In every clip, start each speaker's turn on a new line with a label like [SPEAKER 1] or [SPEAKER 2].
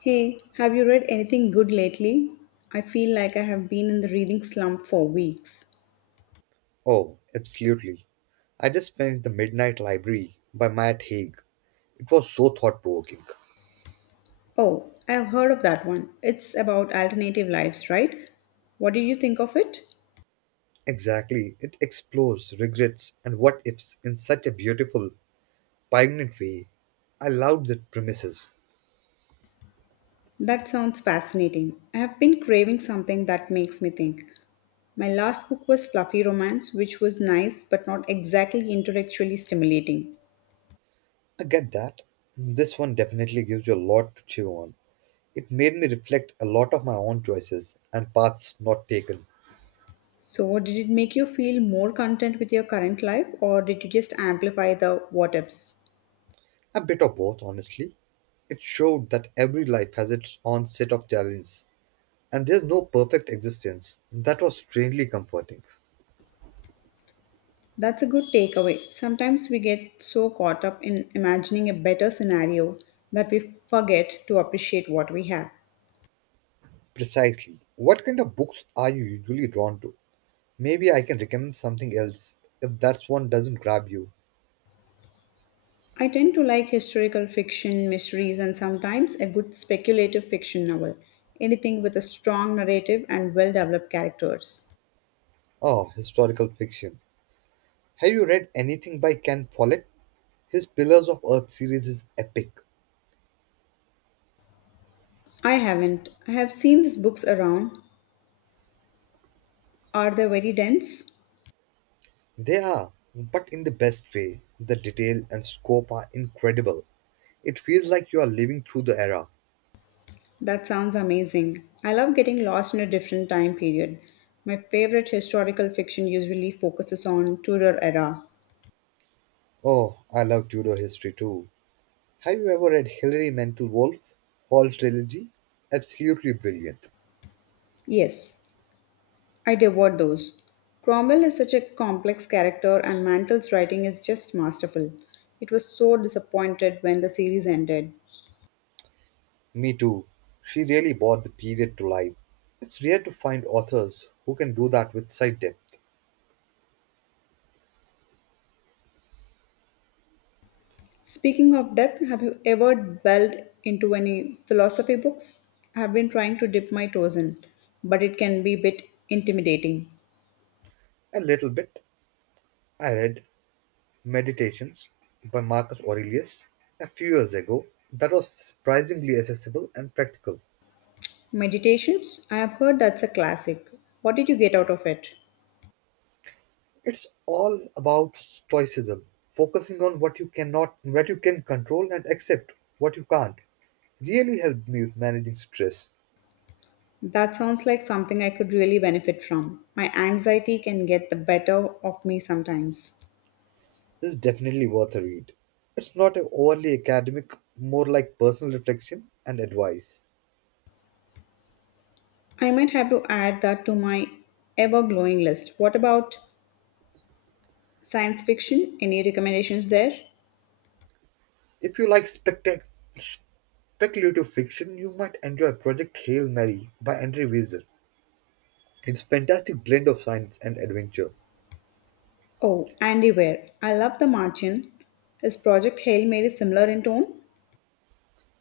[SPEAKER 1] Hey, have you read anything good lately? I feel like I have been in the reading slump for weeks.
[SPEAKER 2] Oh, absolutely. I just finished The Midnight Library by Matt Haig. It was so thought provoking.
[SPEAKER 1] Oh, I have heard of that one. It's about alternative lives, right? What did you think of it?
[SPEAKER 2] Exactly. It explores regrets and what ifs in such a beautiful, poignant way. I loved the premises.
[SPEAKER 1] That sounds fascinating. I have been craving something that makes me think. My last book was Fluffy Romance, which was nice but not exactly intellectually stimulating.
[SPEAKER 2] I get that. This one definitely gives you a lot to chew on. It made me reflect a lot of my own choices and paths not taken.
[SPEAKER 1] So, did it make you feel more content with your current life, or did you just amplify the what ifs?
[SPEAKER 2] A bit of both, honestly. It showed that every life has its own set of challenges and there's no perfect existence. That was strangely comforting.
[SPEAKER 1] That's a good takeaway. Sometimes we get so caught up in imagining a better scenario that we forget to appreciate what we have.
[SPEAKER 2] Precisely. What kind of books are you usually drawn to? Maybe I can recommend something else if that one doesn't grab you.
[SPEAKER 1] I tend to like historical fiction, mysteries, and sometimes a good speculative fiction novel, anything with a strong narrative and well developed characters.
[SPEAKER 2] Oh, historical fiction. Have you read anything by Ken Follett? His Pillars of Earth series is epic.
[SPEAKER 1] I haven't. I have seen these books around. Are they very dense?
[SPEAKER 2] They are, but in the best way. The detail and scope are incredible. It feels like you are living through the era.
[SPEAKER 1] That sounds amazing. I love getting lost in a different time period. My favorite historical fiction usually focuses on Tudor era.
[SPEAKER 2] Oh, I love Tudor history too. Have you ever read Hilary Mantel Wolf Hall trilogy? Absolutely brilliant.
[SPEAKER 1] Yes, I devoured those. Cromwell is such a complex character, and Mantle's writing is just masterful. It was so disappointed when the series ended.
[SPEAKER 2] Me too. She really brought the period to life. It's rare to find authors who can do that with such depth.
[SPEAKER 1] Speaking of depth, have you ever delved into any philosophy books? I have been trying to dip my toes in, but it can be a bit intimidating.
[SPEAKER 2] A little bit. I read Meditations by Marcus Aurelius a few years ago. That was surprisingly accessible and practical.
[SPEAKER 1] Meditations? I have heard that's a classic. What did you get out of it?
[SPEAKER 2] It's all about stoicism, focusing on what you cannot, what you can control, and accept what you can't. Really helped me with managing stress.
[SPEAKER 1] That sounds like something I could really benefit from. My anxiety can get the better of me sometimes.
[SPEAKER 2] This is definitely worth a read. It's not overly academic, more like personal reflection and advice.
[SPEAKER 1] I might have to add that to my ever glowing list. What about science fiction? Any recommendations there?
[SPEAKER 2] If you like speculative fiction, you might enjoy Project Hail Mary by Andre Weiser. It's a fantastic blend of science and adventure.
[SPEAKER 1] Oh, Andy Weir. I love The Martian. Is Project Hail Mary similar in tone?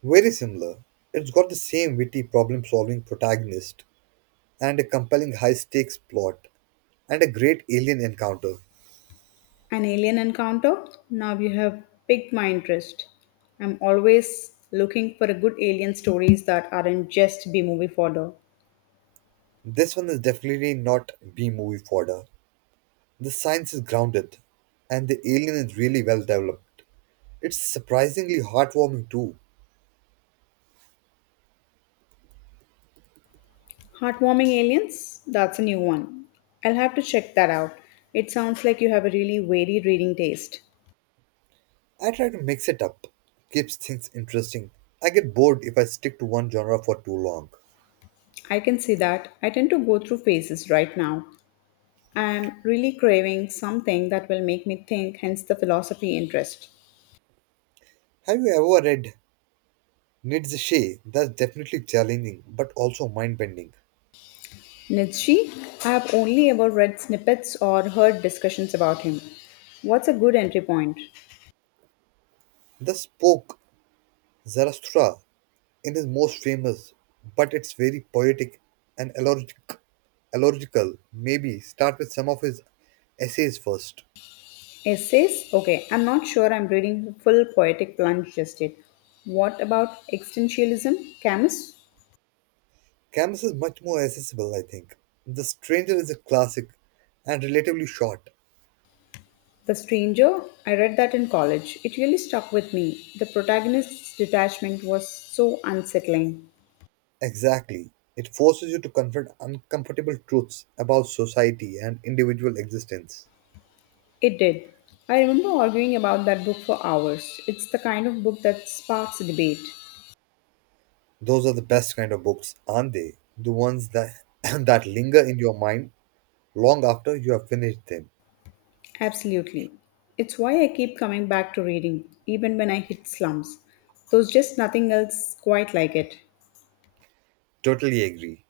[SPEAKER 2] Very similar. It's got the same witty problem-solving protagonist and a compelling high-stakes plot and a great alien encounter.
[SPEAKER 1] An alien encounter? Now you have piqued my interest. I'm always looking for a good alien stories that aren't just B movie fodder.
[SPEAKER 2] This one is definitely not B-movie fodder. The science is grounded and the alien is really well developed. It's surprisingly heartwarming too.
[SPEAKER 1] Heartwarming Aliens? That's a new one. I'll have to check that out. It sounds like you have a really varied reading taste.
[SPEAKER 2] I try to mix it up, keeps things interesting. I get bored if I stick to one genre for too long.
[SPEAKER 1] I can see that. I tend to go through phases right now. I am really craving something that will make me think, hence the philosophy interest.
[SPEAKER 2] Have you ever read Nietzsche? That's definitely challenging, but also mind bending.
[SPEAKER 1] Nietzsche, I have only ever read snippets or heard discussions about him. What's a good entry point?
[SPEAKER 2] The spoke Zarathustra in his most famous, but it's very poetic and allergical. Maybe start with some of his essays first.
[SPEAKER 1] Essays? Okay, I'm not sure I'm reading the full poetic plunge just yet. What about existentialism? Camus?
[SPEAKER 2] Canvas is much more accessible, I think. The Stranger is a classic and relatively short.
[SPEAKER 1] The Stranger? I read that in college. It really stuck with me. The protagonist's detachment was so unsettling.
[SPEAKER 2] Exactly. It forces you to confront uncomfortable truths about society and individual existence.
[SPEAKER 1] It did. I remember arguing about that book for hours. It's the kind of book that sparks debate.
[SPEAKER 2] Those are the best kind of books, aren't they? The ones that that linger in your mind long after you have finished them.
[SPEAKER 1] Absolutely. It's why I keep coming back to reading, even when I hit slumps. There's just nothing else quite like it.
[SPEAKER 2] Totally agree.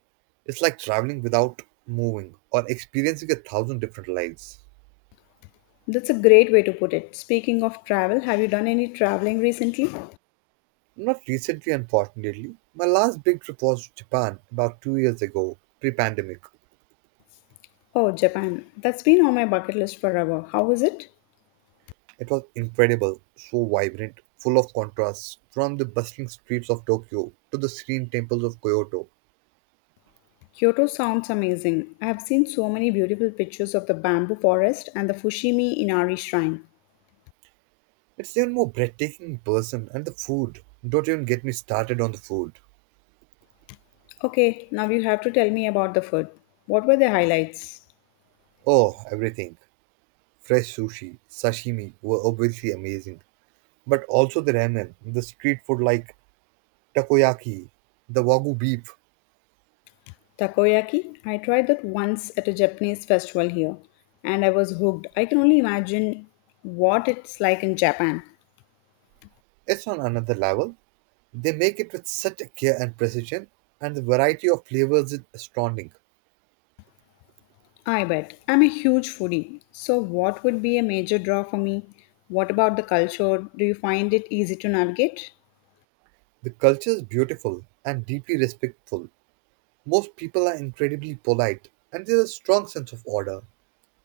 [SPEAKER 2] It's like traveling without moving or experiencing a thousand different lives.
[SPEAKER 1] That's a great way to put it. Speaking of travel, have you done any traveling recently?
[SPEAKER 2] Not recently, unfortunately. My last big trip was to Japan about 2 years ago, pre pandemic.
[SPEAKER 1] Oh, Japan. That's been on my bucket list forever. How was it?
[SPEAKER 2] It was incredible, so vibrant, full of contrasts, from the bustling streets of Tokyo to the serene temples of Kyoto.
[SPEAKER 1] Kyoto sounds amazing. I have seen so many beautiful pictures of the bamboo forest and the Fushimi Inari shrine.
[SPEAKER 2] It's even more breathtaking in person, and the food. Don't even get me started on the food.
[SPEAKER 1] Okay, now you have to tell me about the food. What were the highlights?
[SPEAKER 2] Oh, everything. Fresh sushi, sashimi were obviously amazing. But also the ramen, the street food like takoyaki, the wagyu beef.
[SPEAKER 1] Takoyaki? I tried that once at a Japanese festival here and I was hooked. I can only imagine what it's like in Japan.
[SPEAKER 2] It's on another level. They make it with such a care and precision, and the variety of flavors is astounding.
[SPEAKER 1] I bet. I'm a huge foodie. So, what would be a major draw for me? What about the culture? Do you find it easy to navigate?
[SPEAKER 2] The culture is beautiful and deeply respectful. Most people are incredibly polite, and there is a strong sense of order.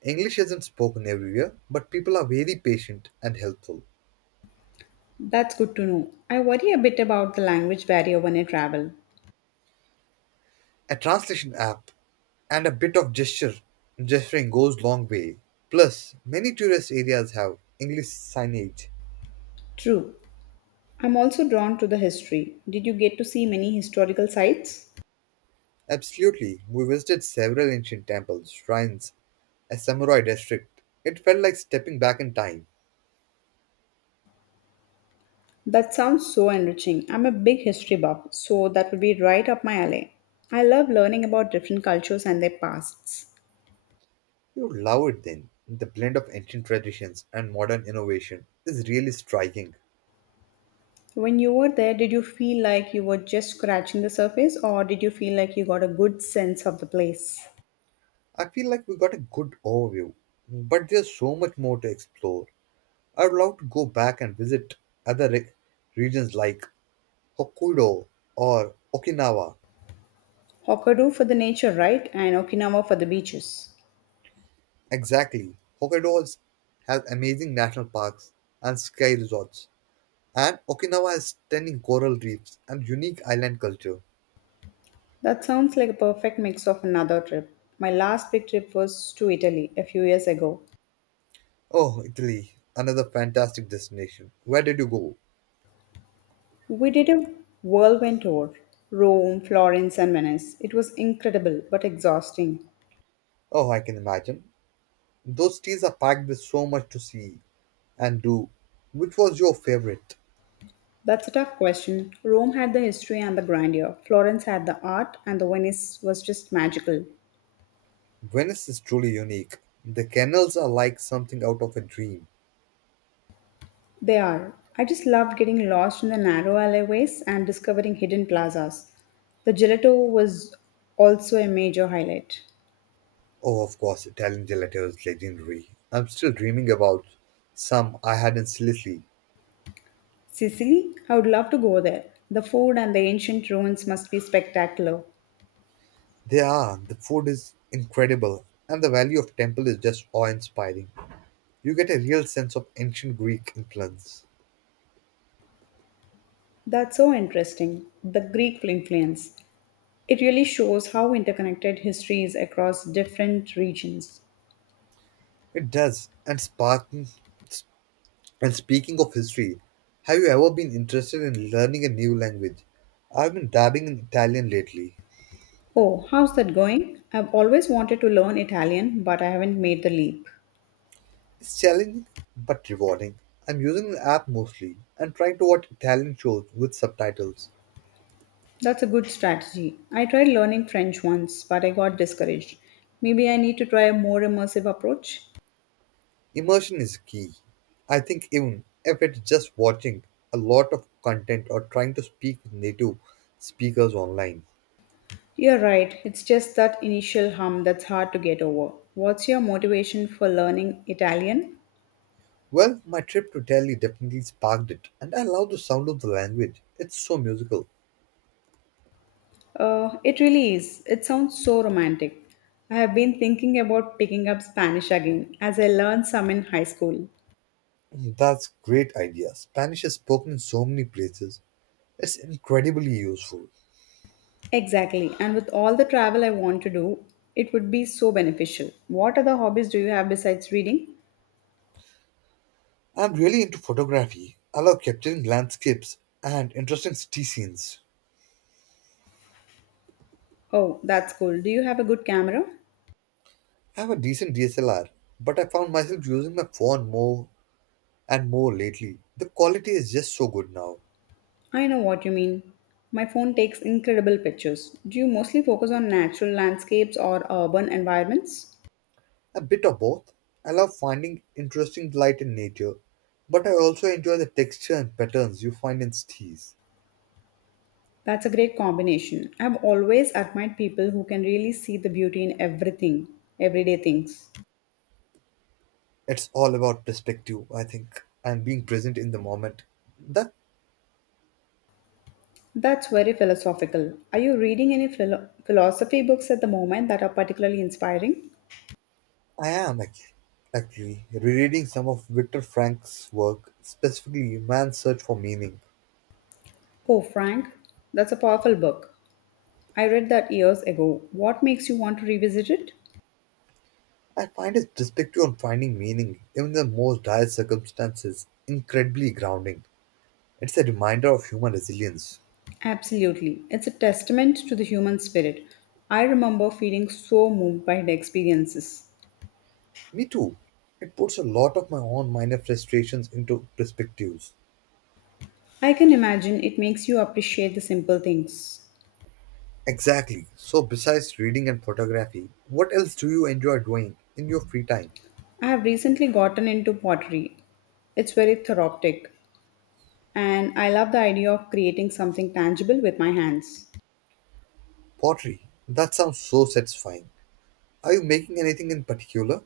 [SPEAKER 2] English isn't spoken everywhere, but people are very patient and helpful.
[SPEAKER 1] That's good to know. I worry a bit about the language barrier when I travel.
[SPEAKER 2] A translation app and a bit of gesture gesturing goes long way. Plus, many tourist areas have English signage.
[SPEAKER 1] True. I'm also drawn to the history. Did you get to see many historical sites?
[SPEAKER 2] Absolutely, we visited several ancient temples, shrines, a samurai district. It felt like stepping back in time.
[SPEAKER 1] That sounds so enriching. I'm a big history buff, so that would be right up my alley. I love learning about different cultures and their pasts.
[SPEAKER 2] You love it then. The blend of ancient traditions and modern innovation is really striking.
[SPEAKER 1] When you were there, did you feel like you were just scratching the surface, or did you feel like you got a good sense of the place?
[SPEAKER 2] I feel like we got a good overview, but there's so much more to explore. I'd love to go back and visit other re- regions like Hokkaido or Okinawa.
[SPEAKER 1] Hokkaido for the nature, right? And Okinawa for the beaches.
[SPEAKER 2] Exactly. Hokkaido has amazing national parks and sky resorts, and Okinawa has stunning coral reefs and unique island culture.
[SPEAKER 1] That sounds like a perfect mix of another trip. My last big trip was to Italy a few years ago.
[SPEAKER 2] Oh, Italy, another fantastic destination. Where did you go?
[SPEAKER 1] We did a whirlwind tour Rome, Florence, and Venice. It was incredible but exhausting.
[SPEAKER 2] Oh, I can imagine. Those trees are packed with so much to see and do. Which was your favorite?
[SPEAKER 1] That's a tough question. Rome had the history and the grandeur, Florence had the art, and the Venice was just magical.
[SPEAKER 2] Venice is truly unique. The canals are like something out of a dream.
[SPEAKER 1] They are. I just loved getting lost in the narrow alleyways and discovering hidden plazas. The gelato was also a major highlight.
[SPEAKER 2] Oh, of course, Italian gelato is legendary. I'm still dreaming about some I had in Sicily.
[SPEAKER 1] Sicily? I would love to go there. The food and the ancient ruins must be spectacular.
[SPEAKER 2] They are. The food is incredible, and the value of temple is just awe-inspiring. You get a real sense of ancient Greek influence.
[SPEAKER 1] That's so interesting. The Greek influence. It really shows how interconnected history is across different regions.
[SPEAKER 2] It does, and Spartan. And speaking of history, have you ever been interested in learning a new language? I've been dabbing in Italian lately.
[SPEAKER 1] Oh, how's that going? I've always wanted to learn Italian, but I haven't made the leap.
[SPEAKER 2] It's challenging but rewarding. I'm using an app mostly and trying to watch Italian shows with subtitles.
[SPEAKER 1] That's a good strategy. I tried learning French once, but I got discouraged. Maybe I need to try a more immersive approach?
[SPEAKER 2] Immersion is key. I think even if it's just watching a lot of content or trying to speak with native speakers online.
[SPEAKER 1] You're right, it's just that initial hum that's hard to get over. What's your motivation for learning Italian?
[SPEAKER 2] Well, my trip to Italy definitely sparked it, and I love the sound of the language. It's so musical.
[SPEAKER 1] It really is. It sounds so romantic. I have been thinking about picking up Spanish again, as I learned some in high school.
[SPEAKER 2] That's great idea. Spanish is spoken in so many places. It's incredibly useful.
[SPEAKER 1] Exactly. And with all the travel I want to do, it would be so beneficial. What other hobbies do you have besides reading?
[SPEAKER 2] I'm really into photography. I love capturing landscapes and interesting city scenes.
[SPEAKER 1] Oh, that's cool. Do you have a good camera?
[SPEAKER 2] I have a decent DSLR, but I found myself using my phone more and more lately. The quality is just so good now.
[SPEAKER 1] I know what you mean. My phone takes incredible pictures. Do you mostly focus on natural landscapes or urban environments?
[SPEAKER 2] A bit of both. I love finding interesting light in nature, but I also enjoy the texture and patterns you find in cities.
[SPEAKER 1] That's a great combination. I've always admired people who can really see the beauty in everything, everyday things.
[SPEAKER 2] It's all about perspective, I think, and being present in the moment. That.
[SPEAKER 1] That's very philosophical. Are you reading any philosophy books at the moment that are particularly inspiring?
[SPEAKER 2] I am ac- actually rereading some of Viktor Frank's work, specifically Man's Search for Meaning.
[SPEAKER 1] Oh, Frank, that's a powerful book. I read that years ago. What makes you want to revisit it?
[SPEAKER 2] I find his perspective on finding meaning, even in the most dire circumstances, incredibly grounding. It's a reminder of human resilience.
[SPEAKER 1] Absolutely. It's a testament to the human spirit. I remember feeling so moved by the experiences.
[SPEAKER 2] Me too. It puts a lot of my own minor frustrations into perspectives.
[SPEAKER 1] I can imagine it makes you appreciate the simple things.
[SPEAKER 2] Exactly. So, besides reading and photography, what else do you enjoy doing in your free time?
[SPEAKER 1] I have recently gotten into pottery. It's very therapeutic, and I love the idea of creating something tangible with my hands.
[SPEAKER 2] Pottery. That sounds so satisfying. Are you making anything in particular?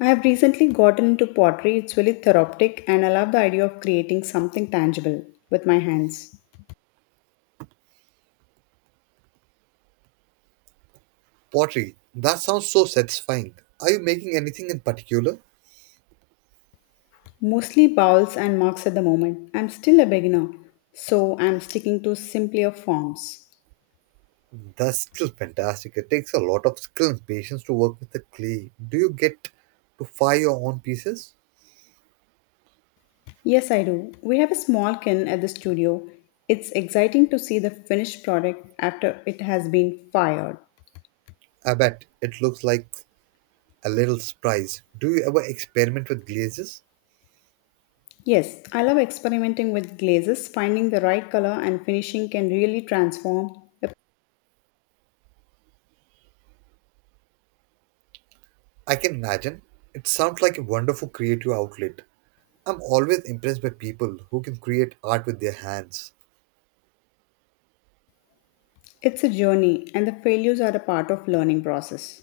[SPEAKER 1] I have recently gotten into pottery. It's really therapeutic, and I love the idea of creating something tangible with my hands.
[SPEAKER 2] Pottery. That sounds so satisfying. Are you making anything in particular?
[SPEAKER 1] Mostly bowls and mugs at the moment. I'm still a beginner, so I'm sticking to simpler forms.
[SPEAKER 2] That's still fantastic. It takes a lot of skill and patience to work with the clay. Do you get to fire your own pieces?
[SPEAKER 1] Yes, I do. We have a small kiln at the studio. It's exciting to see the finished product after it has been fired.
[SPEAKER 2] I bet it looks like a little surprise. Do you ever experiment with glazes?
[SPEAKER 1] Yes, I love experimenting with glazes. Finding the right color and finishing can really transform. A-
[SPEAKER 2] I can imagine. It sounds like a wonderful creative outlet. I'm always impressed by people who can create art with their hands.
[SPEAKER 1] It's a journey, and the failures are a part of learning process.